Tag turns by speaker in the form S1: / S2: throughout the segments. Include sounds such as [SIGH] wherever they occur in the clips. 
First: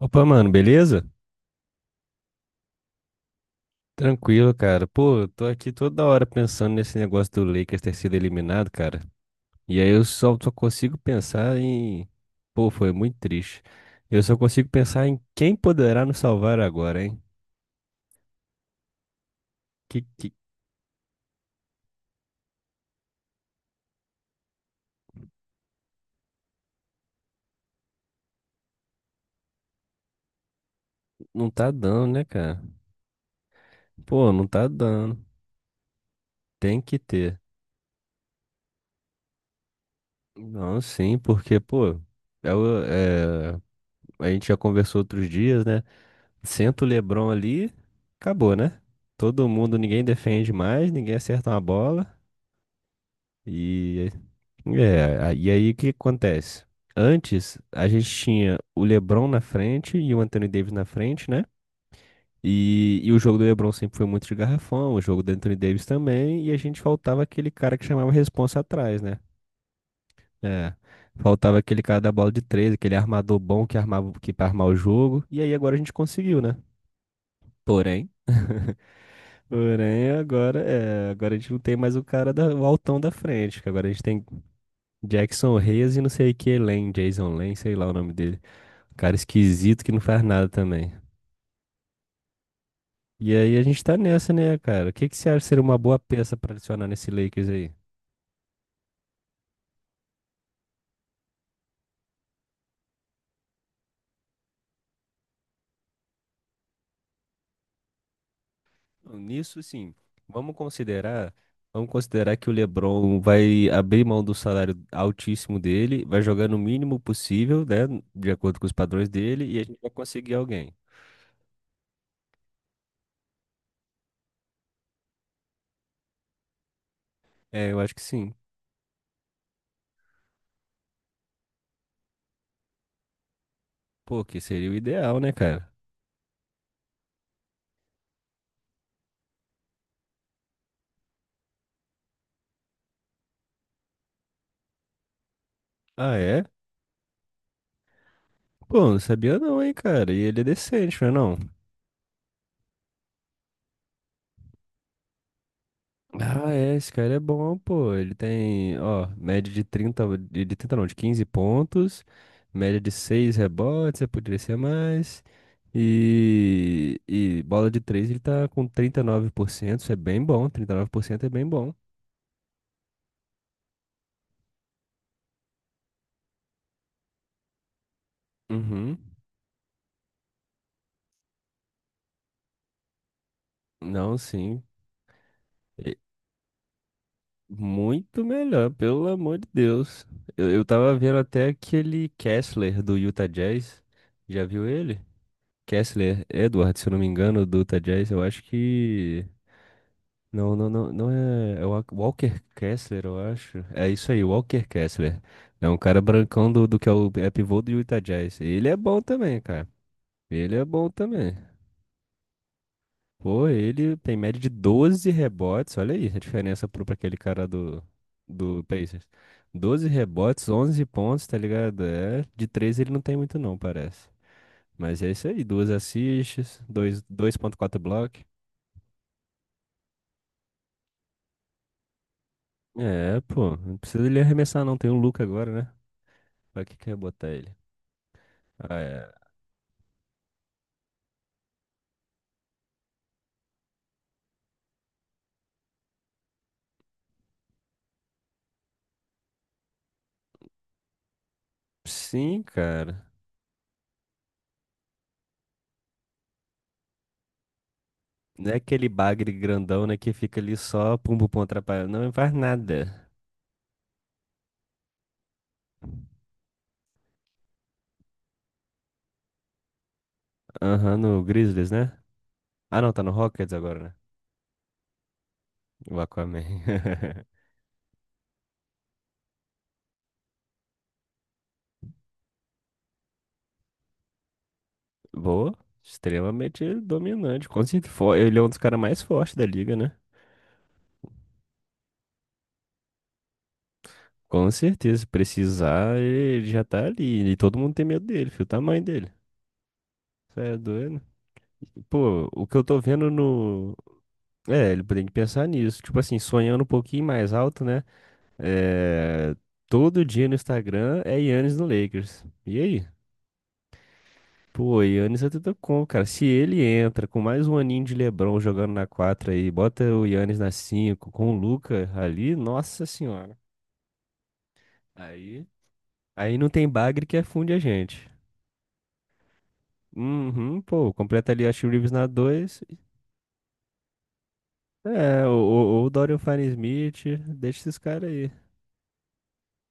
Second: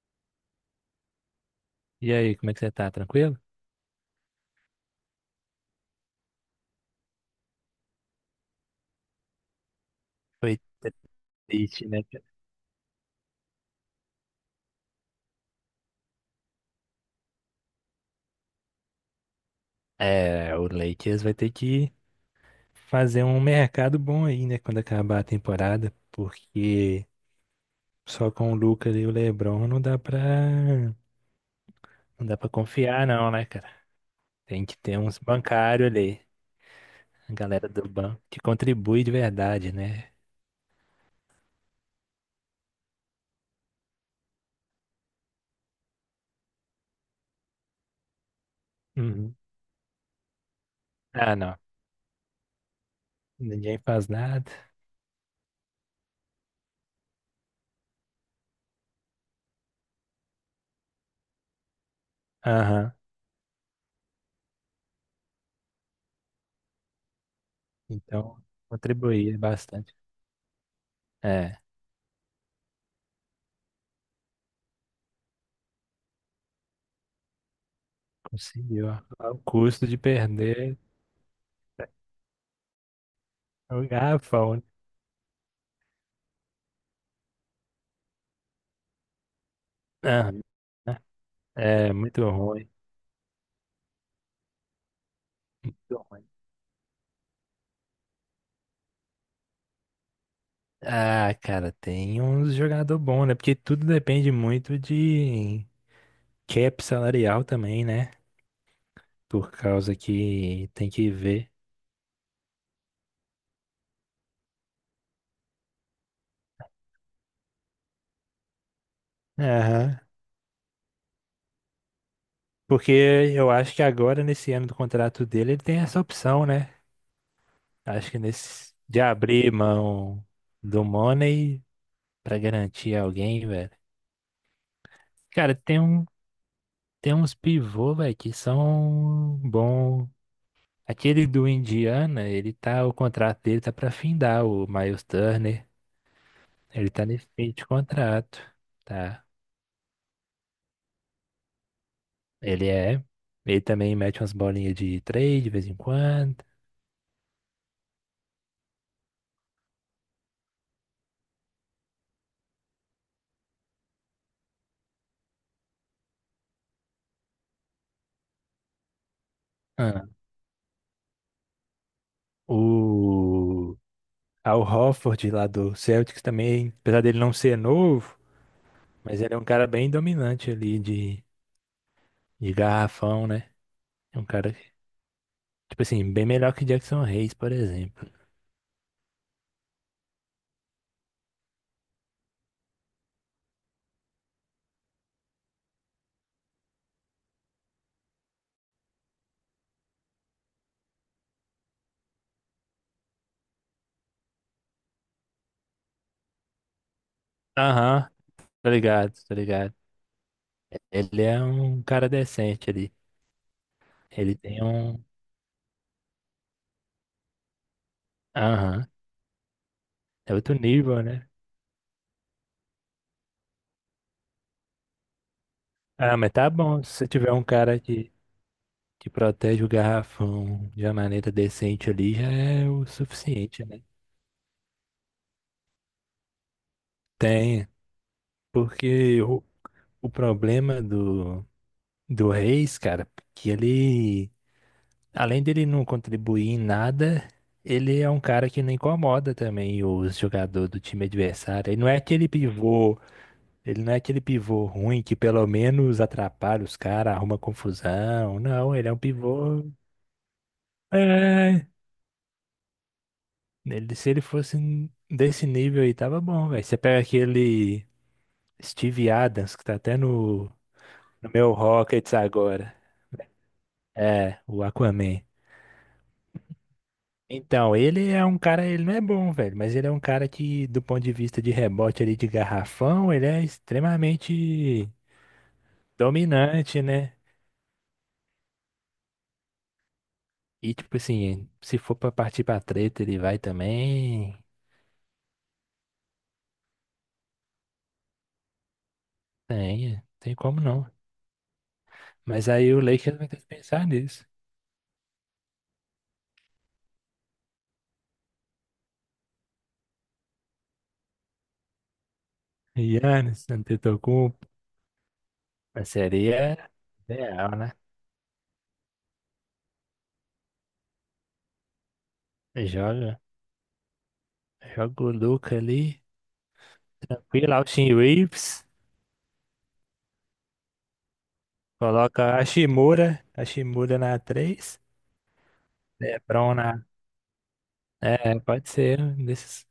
S1: Opa, mano, beleza?
S2: E aí, como é que você tá? Tranquilo?
S1: Tranquilo, cara. Pô, eu tô aqui toda hora pensando nesse negócio do Lakers ter sido eliminado, cara. E aí eu só
S2: Foi
S1: consigo pensar
S2: triste, né,
S1: em.
S2: cara?
S1: Pô, foi muito triste. Eu só consigo pensar em quem poderá nos salvar agora, hein? Que...
S2: É, o Lakers vai ter que fazer um mercado bom aí, né, quando acabar a temporada, porque só com o Lucas e o LeBron não dá pra,
S1: Não tá dando, né,
S2: não dá pra
S1: cara?
S2: confiar não, né, cara?
S1: Pô, não
S2: Tem
S1: tá
S2: que ter
S1: dando.
S2: uns bancários ali,
S1: Tem que
S2: a
S1: ter.
S2: galera do banco, que contribui de verdade, né?
S1: Não, sim, porque, pô, é, o- é... a gente já conversou outros dias, né? Senta o LeBron ali, acabou, né?
S2: Uhum.
S1: Todo mundo, ninguém defende mais, ninguém
S2: Ah,
S1: acerta
S2: não.
S1: uma bola.
S2: Ninguém faz
S1: E,
S2: nada.
S1: e aí o que acontece? Antes, a gente tinha o LeBron na frente e o Anthony Davis na frente, né?
S2: Aham.
S1: E o jogo do LeBron sempre foi muito de garrafão, o jogo do Anthony Davis também, e a gente faltava aquele cara que chamava
S2: Então,
S1: responsa atrás, né?
S2: contribuir bastante.
S1: É, faltava
S2: É,
S1: aquele cara da bola de três, aquele armador bom que armava, que para armar o jogo, e aí agora a gente conseguiu, né? Porém.
S2: conseguiu. Ó. Ao custo de
S1: Porém, agora
S2: perder.
S1: é, agora a gente não tem mais o cara da, o altão da frente, que
S2: O
S1: agora a gente tem
S2: garrafão.
S1: Jackson Reyes e não sei que Lane, Jason Lane, sei lá o nome dele. Um cara esquisito que não faz
S2: Ah,
S1: nada também.
S2: é muito ruim.
S1: E aí a gente tá nessa, né, cara? O que que você acha ser uma boa
S2: Muito ruim.
S1: peça pra adicionar nesse Lakers aí?
S2: Ah, cara, tem uns jogador bom, né? Porque tudo depende muito de cap salarial também, né? Por
S1: Nisso, sim.
S2: causa
S1: Vamos
S2: que tem que
S1: considerar,
S2: ver.
S1: vamos considerar que o LeBron vai abrir mão do salário altíssimo dele, vai jogar no mínimo possível, né, de acordo com os padrões dele, e a gente vai
S2: Aham.
S1: conseguir alguém.
S2: Porque eu acho que agora, nesse ano do contrato dele, ele tem essa opção, né?
S1: É, eu acho que
S2: Acho que
S1: sim.
S2: nesse de abrir mão do money pra garantir alguém, velho.
S1: Pô, que seria o ideal, né,
S2: Cara,
S1: cara?
S2: tem um, tem uns pivô, velho, que são bom. Aquele do Indiana, ele tá, o contrato dele tá pra findar, o Miles Turner.
S1: Ah, é?
S2: Ele tá nesse fim de contrato,
S1: Pô, não
S2: tá?
S1: sabia não, hein, cara. E ele é decente, não é não?
S2: Ele é. Ele também mete umas bolinhas de três de vez em quando.
S1: Ah, é, esse cara é bom, pô. Ele tem, ó, média de 30 de 30 não, de 15 pontos, média de 6 rebotes, eu poderia ser mais. E bola de 3 ele tá com 39%, isso é
S2: Ah,
S1: bem bom, 39% é bem bom.
S2: o Al Horford lá do Celtics também, apesar dele não ser novo,
S1: Uhum.
S2: mas ele é um cara bem dominante ali de garrafão, né?
S1: Não,
S2: É um cara,
S1: sim.
S2: tipo assim, bem melhor que Jackson Hayes, por exemplo.
S1: Muito melhor, pelo amor de Deus. Eu tava vendo até aquele Kessler do Utah Jazz. Já viu ele? Kessler Edward, se eu não me engano, do Utah Jazz. Eu acho que. Não, não, não, não é. É o Walker Kessler, eu acho. É isso aí, Walker Kessler. É um cara brancão do que é o é pivô do Utah
S2: Aham,
S1: Jazz. Ele
S2: tá
S1: é bom
S2: ligado, tá
S1: também, cara.
S2: ligado.
S1: Ele é bom
S2: Ele
S1: também.
S2: é um cara decente ali.
S1: Pô, ele tem
S2: Ele
S1: média de
S2: tem um.
S1: 12 rebotes. Olha aí a diferença pro, pra aquele cara do, do
S2: Aham.
S1: Pacers. 12
S2: É
S1: rebotes,
S2: outro
S1: 11
S2: nível,
S1: pontos,
S2: né?
S1: tá ligado? É, de 3 ele não tem muito não, parece. Mas é isso aí, duas
S2: Ah, mas tá
S1: assists,
S2: bom. Se você tiver um
S1: 2.4
S2: cara
S1: block.
S2: que protege o garrafão de uma maneira decente ali, já é o
S1: É, pô,
S2: suficiente,
S1: não
S2: né?
S1: precisa ele arremessar não, tem o Luka agora, né? Pra que que eu botar ele?
S2: Tem.
S1: Ah, é.
S2: Porque o problema do, do Reis, cara, que ele. Além dele não contribuir em nada, ele é um cara que não incomoda também os jogadores do time adversário. Ele não é aquele
S1: Sim,
S2: pivô.
S1: cara.
S2: Ele não é aquele pivô ruim que pelo menos atrapalha os caras, arruma confusão.
S1: Não é
S2: Não, ele
S1: aquele
S2: é um
S1: bagre
S2: pivô.
S1: grandão, né, que fica ali só pumbo pum
S2: É.
S1: atrapalhando. Não faz nada.
S2: Ele, se ele fosse n- desse nível aí, tava bom, velho. Você pega aquele Steve Adams, que tá até no,
S1: Aham, no
S2: no meu
S1: Grizzlies, né?
S2: Rockets agora.
S1: Ah, não, tá no Rockets agora, né?
S2: É, o Aquaman.
S1: O Aquaman. [LAUGHS]
S2: Então, ele é um cara, ele não é bom, velho, mas ele é um cara que, do ponto de vista de rebote ali de garrafão, ele é extremamente
S1: Boa. Extremamente
S2: dominante, né?
S1: dominante. Com certeza. Ele é um dos caras mais fortes da liga, né?
S2: E tipo assim, se for pra partir pra treta, ele vai também.
S1: Com certeza. Se precisar, ele já tá ali. E todo mundo tem medo dele, filho. O tamanho dele.
S2: Tem, tem
S1: Isso é
S2: como não.
S1: doido. Pô, o
S2: Mas
S1: que eu
S2: aí
S1: tô
S2: o
S1: vendo
S2: Lakers vai ter que
S1: no.
S2: pensar nisso.
S1: É, ele tem que pensar nisso. Tipo assim, sonhando um pouquinho mais alto, né? É... Todo dia no Instagram é Yannis no Lakers. E aí?
S2: Giannis, Antetokounmpo,
S1: Pô, Giannis Antetokounmpo,
S2: mas
S1: cara. Se
S2: seria
S1: ele entra com mais
S2: ideal,
S1: um
S2: né?
S1: aninho de LeBron jogando na 4 aí, bota o Giannis na 5 com o Luca ali, nossa
S2: Joga,
S1: senhora.
S2: joga o
S1: Aí,
S2: Luka ali,
S1: aí não tem bagre que afunde
S2: tranquilo,
S1: a
S2: Austin
S1: gente.
S2: Reeves,
S1: Uhum, pô, completa ali a Austin Reeves na
S2: coloca
S1: 2.
S2: A Shimura na três,
S1: É, ou o Dorian
S2: LeBron na...
S1: Finney-Smith, deixa esses caras aí.
S2: É, pode ser um desses.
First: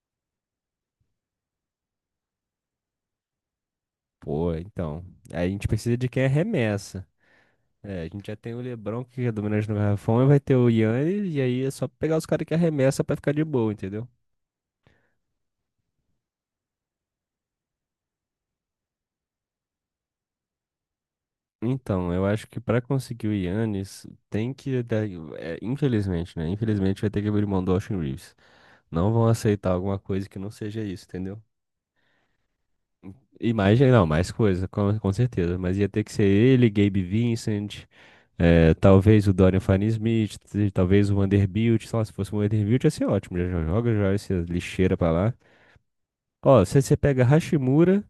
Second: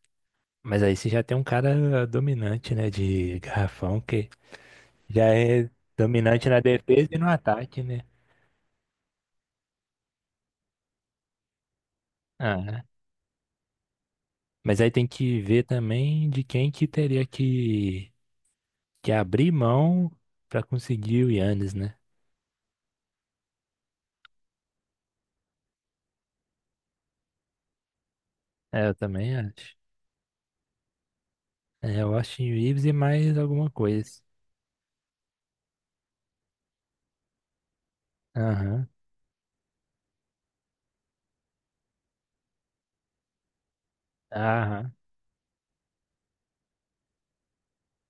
S2: Mas aí você já tem um cara dominante, né, de garrafão, que
S1: Pô, então,
S2: já
S1: aí a gente
S2: é
S1: precisa de quem
S2: dominante na
S1: arremessa.
S2: defesa e no ataque, né?
S1: É, a gente já tem o LeBron que é dominante no garrafão, e vai ter o Giannis, e aí é só pegar os caras que
S2: Ah,
S1: arremessa pra ficar de boa, entendeu?
S2: mas aí tem que ver também de quem que teria que abrir mão para conseguir o Yannis, né?
S1: Então, eu acho que para conseguir o Yannis, tem que. É, infelizmente, né? Infelizmente vai ter que abrir mão do Austin Reeves.
S2: É, eu
S1: Não vão
S2: também
S1: aceitar
S2: acho.
S1: alguma coisa que não seja isso, entendeu?
S2: É, o Austin Reeves e mais
S1: E
S2: alguma
S1: mais, não,
S2: coisa.
S1: mais coisa, com certeza. Mas ia ter que ser ele, Gabe Vincent, é,
S2: Aham,
S1: talvez o Dorian Finney-Smith, talvez o Vanderbilt. Sei lá, se fosse o Vanderbilt ia ser ótimo. Já já joga já essa
S2: aham.
S1: lixeira pra lá. Ó, se você pega Hashimura,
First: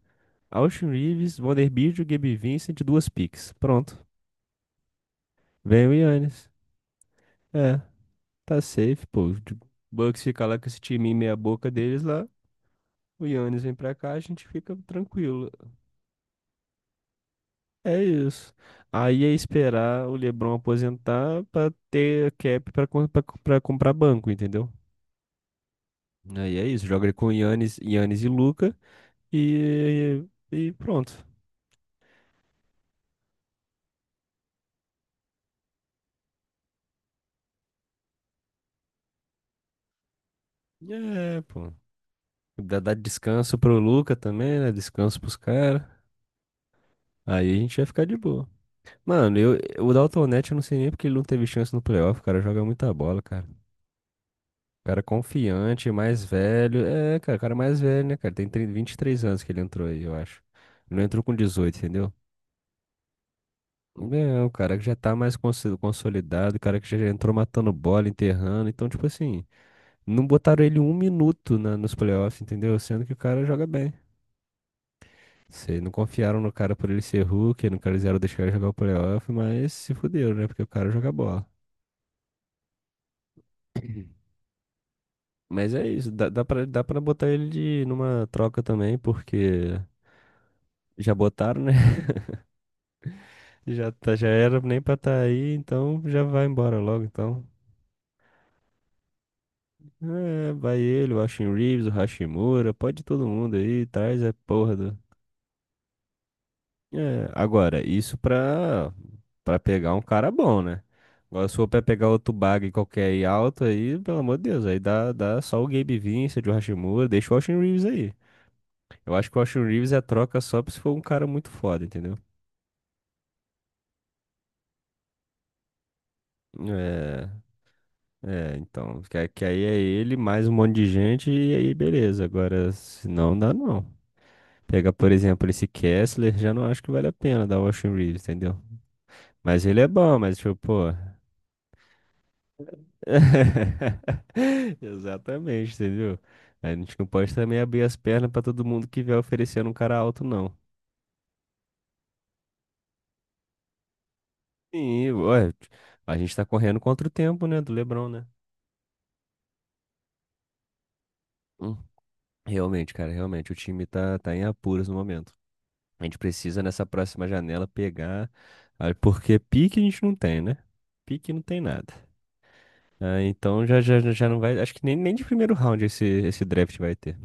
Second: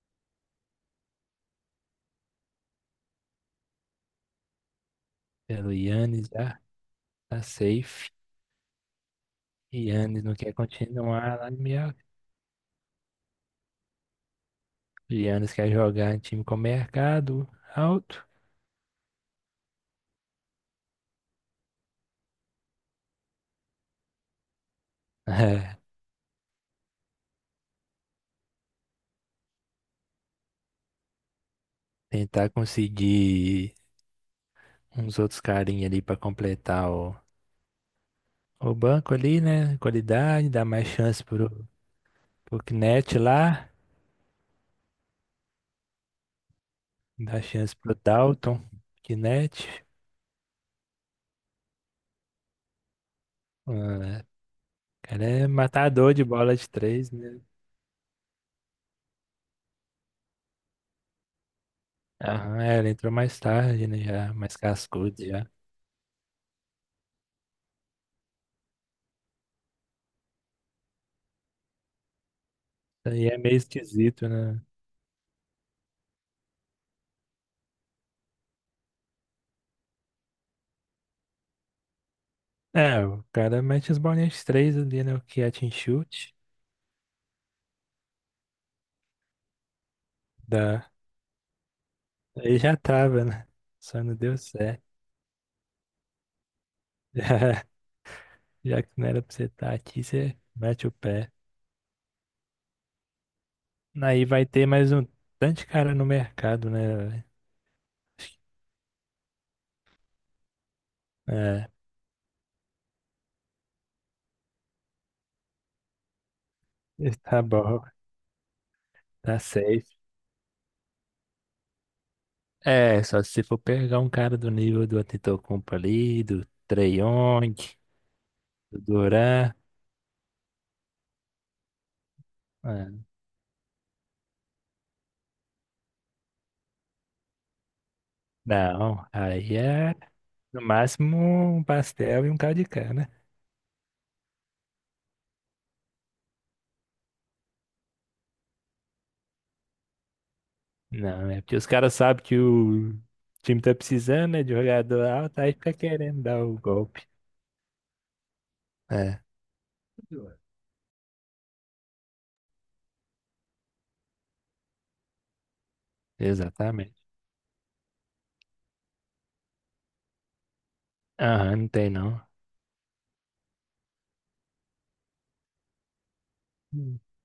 S1: Austin Reeves, Vanderbilt, Gabe Vincent, duas picks. Pronto.
S2: Pelo
S1: Vem o
S2: Yannis
S1: Yannis.
S2: já tá
S1: É.
S2: safe.
S1: Tá safe, pô. O
S2: Yannis
S1: Bucks
S2: não
S1: fica
S2: quer
S1: lá com esse time meia
S2: continuar lá no
S1: boca deles
S2: Milwaukee.
S1: lá. O Yannis vem pra cá, a gente fica tranquilo.
S2: Yannis quer jogar em time com mercado
S1: É
S2: alto.
S1: isso. Aí é esperar o LeBron aposentar pra ter cap pra, pra, pra comprar banco, entendeu?
S2: [LAUGHS] É,
S1: Aí é isso. Joga ele com o Yannis, Yannis e Luca e, e pronto.
S2: tentar conseguir uns outros carinha ali para completar o banco ali, né? Qualidade, dar mais chance
S1: É,
S2: pro
S1: pô.
S2: O
S1: Dá, dá
S2: Knet
S1: descanso
S2: lá,
S1: pro Luca também, né? Descanso pros caras.
S2: dá
S1: Aí a
S2: chance
S1: gente vai
S2: pro
S1: ficar de boa.
S2: Dalton.
S1: Mano,
S2: Knet,
S1: o Dalton Neto eu não sei nem porque ele não teve chance no playoff, cara. Joga muita bola, cara.
S2: ah,
S1: Cara
S2: o cara é
S1: confiante,
S2: matador de
S1: mais
S2: bola de
S1: velho.
S2: três,
S1: É, cara,
S2: né?
S1: cara mais velho, né, cara? Tem trinta 23 anos que ele entrou aí, eu acho. Ele não entrou com 18 entendeu?
S2: Aham, é, ele entrou mais tarde, né? Já,
S1: É, o
S2: mais
S1: cara que já tá
S2: cascudo
S1: mais
S2: já.
S1: consolidado, o cara que já entrou matando bola, enterrando. Então, tipo assim, não botaram ele um minuto na, nos playoffs, entendeu? Sendo que o
S2: Aí é
S1: cara
S2: meio
S1: joga bem.
S2: esquisito, né?
S1: Sei, não confiaram no cara por ele ser Hulk, não quiseram deixar ele jogar o playoff, mas se fuderam, né? Porque o cara joga bola.
S2: É, o cara mete as bolinhas de três ali, né? O catch and
S1: Mas é isso,
S2: shoot.
S1: dá pra botar ele de, numa troca também, porque
S2: Dá.
S1: já botaram, né?
S2: Aí já tava, né?
S1: Já,
S2: Só não
S1: tá, já
S2: deu
S1: era nem
S2: certo.
S1: pra estar aí, então já vai embora logo,
S2: [LAUGHS]
S1: então.
S2: Já que não era pra você estar aqui, você
S1: É, vai
S2: mete o
S1: ele, o
S2: pé.
S1: Austin Reeves, o Hashimura, pode todo mundo aí, traz
S2: Aí
S1: é
S2: vai ter
S1: porra
S2: mais
S1: do...
S2: um tanto de cara no mercado, né, velho?
S1: É, agora, isso pra pegar um cara bom, né? Agora se for
S2: É,
S1: pra pegar outro bag qualquer aí alto aí, pelo amor de Deus, aí dá só o Gabe Vincent, o Hashimura,
S2: [LAUGHS]
S1: deixa o
S2: tá
S1: Austin
S2: bom.
S1: Reeves aí. Eu acho que
S2: Tá
S1: o Austin
S2: safe.
S1: Reeves é troca só se for um cara muito foda, entendeu?
S2: É, só se for pegar um cara do nível do Antetokounmpo ali, do Trae
S1: É,
S2: Young,
S1: É,
S2: do
S1: então, que
S2: Duran.
S1: aí é ele mais um monte de gente e aí beleza. Agora,
S2: Ah,
S1: se não dá não. Pega, por exemplo, esse Kessler, já não acho que vale a pena dar o Austin Reeves, entendeu?
S2: não, aí
S1: Mas ele é
S2: é
S1: bom, mas tipo,
S2: no
S1: pô.
S2: máximo um pastel e um caldo de cana.
S1: [LAUGHS] Exatamente, entendeu? A gente não pode também abrir as pernas pra todo mundo que vier oferecendo um cara alto, não.
S2: Não, é porque os caras sabem que o time tá precisando, né, de jogador
S1: Sim,
S2: alto,
S1: ué,
S2: aí fica
S1: a
S2: querendo
S1: gente
S2: dar
S1: tá
S2: o
S1: correndo contra
S2: golpe.
S1: o tempo, né, do LeBron, né?
S2: É,
S1: Hum. Realmente, cara, realmente, o time tá em apuros no momento. A gente precisa nessa
S2: exatamente.
S1: próxima janela pegar, ah, porque pique a gente não tem, né? Pique não
S2: Aham,
S1: tem
S2: não tem
S1: nada.
S2: não.
S1: Ah, então já não vai. Acho que nem de primeiro round esse draft vai
S2: Hum.
S1: ter.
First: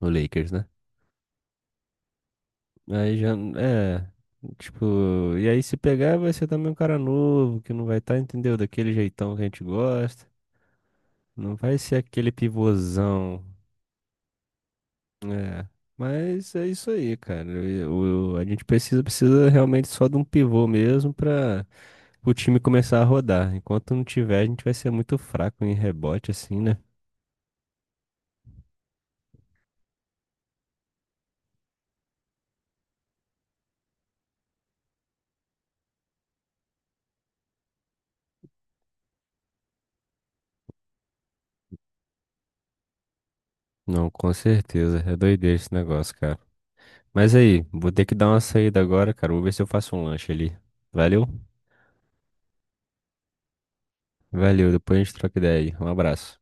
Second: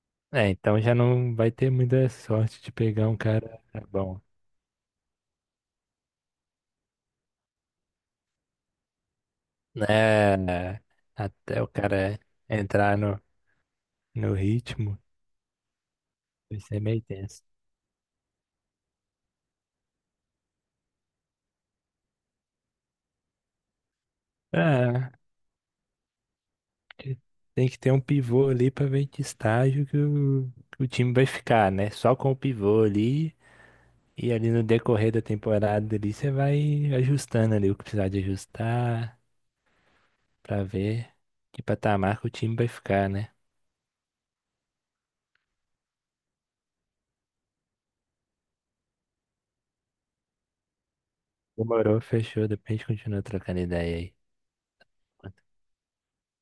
S1: O
S2: É,
S1: Lakers, né?
S2: então já não vai ter muita sorte de pegar um
S1: Aí já.
S2: cara
S1: É.
S2: bom,
S1: Tipo. E aí se pegar vai ser também um cara novo, que não vai estar, entendeu? Daquele jeitão que a gente gosta.
S2: né?
S1: Não
S2: Até o
S1: vai ser
S2: cara
S1: aquele
S2: entrar no,
S1: pivôzão.
S2: no ritmo,
S1: É. Mas
S2: vai
S1: é
S2: ser
S1: isso
S2: meio
S1: aí,
S2: tenso.
S1: cara. A gente precisa realmente só de um pivô mesmo pra. O time começar a rodar. Enquanto não tiver, a gente vai ser
S2: É,
S1: muito fraco em rebote, assim, né?
S2: tem que ter um pivô ali pra ver que estágio que que o time vai ficar, né? Só com o pivô ali. E ali no decorrer da temporada ali, você vai ajustando ali o que precisar de ajustar pra ver que patamar que o time vai ficar, né?
S1: Não, com certeza. É doideira esse negócio, cara. Mas aí, vou ter que dar uma saída agora, cara. Vou ver se eu faço um lanche ali. Valeu?
S2: Demorou, fechou. Depois a gente continua trocando ideia aí.
S1: Valeu, depois a gente troca ideia aí. Um abraço.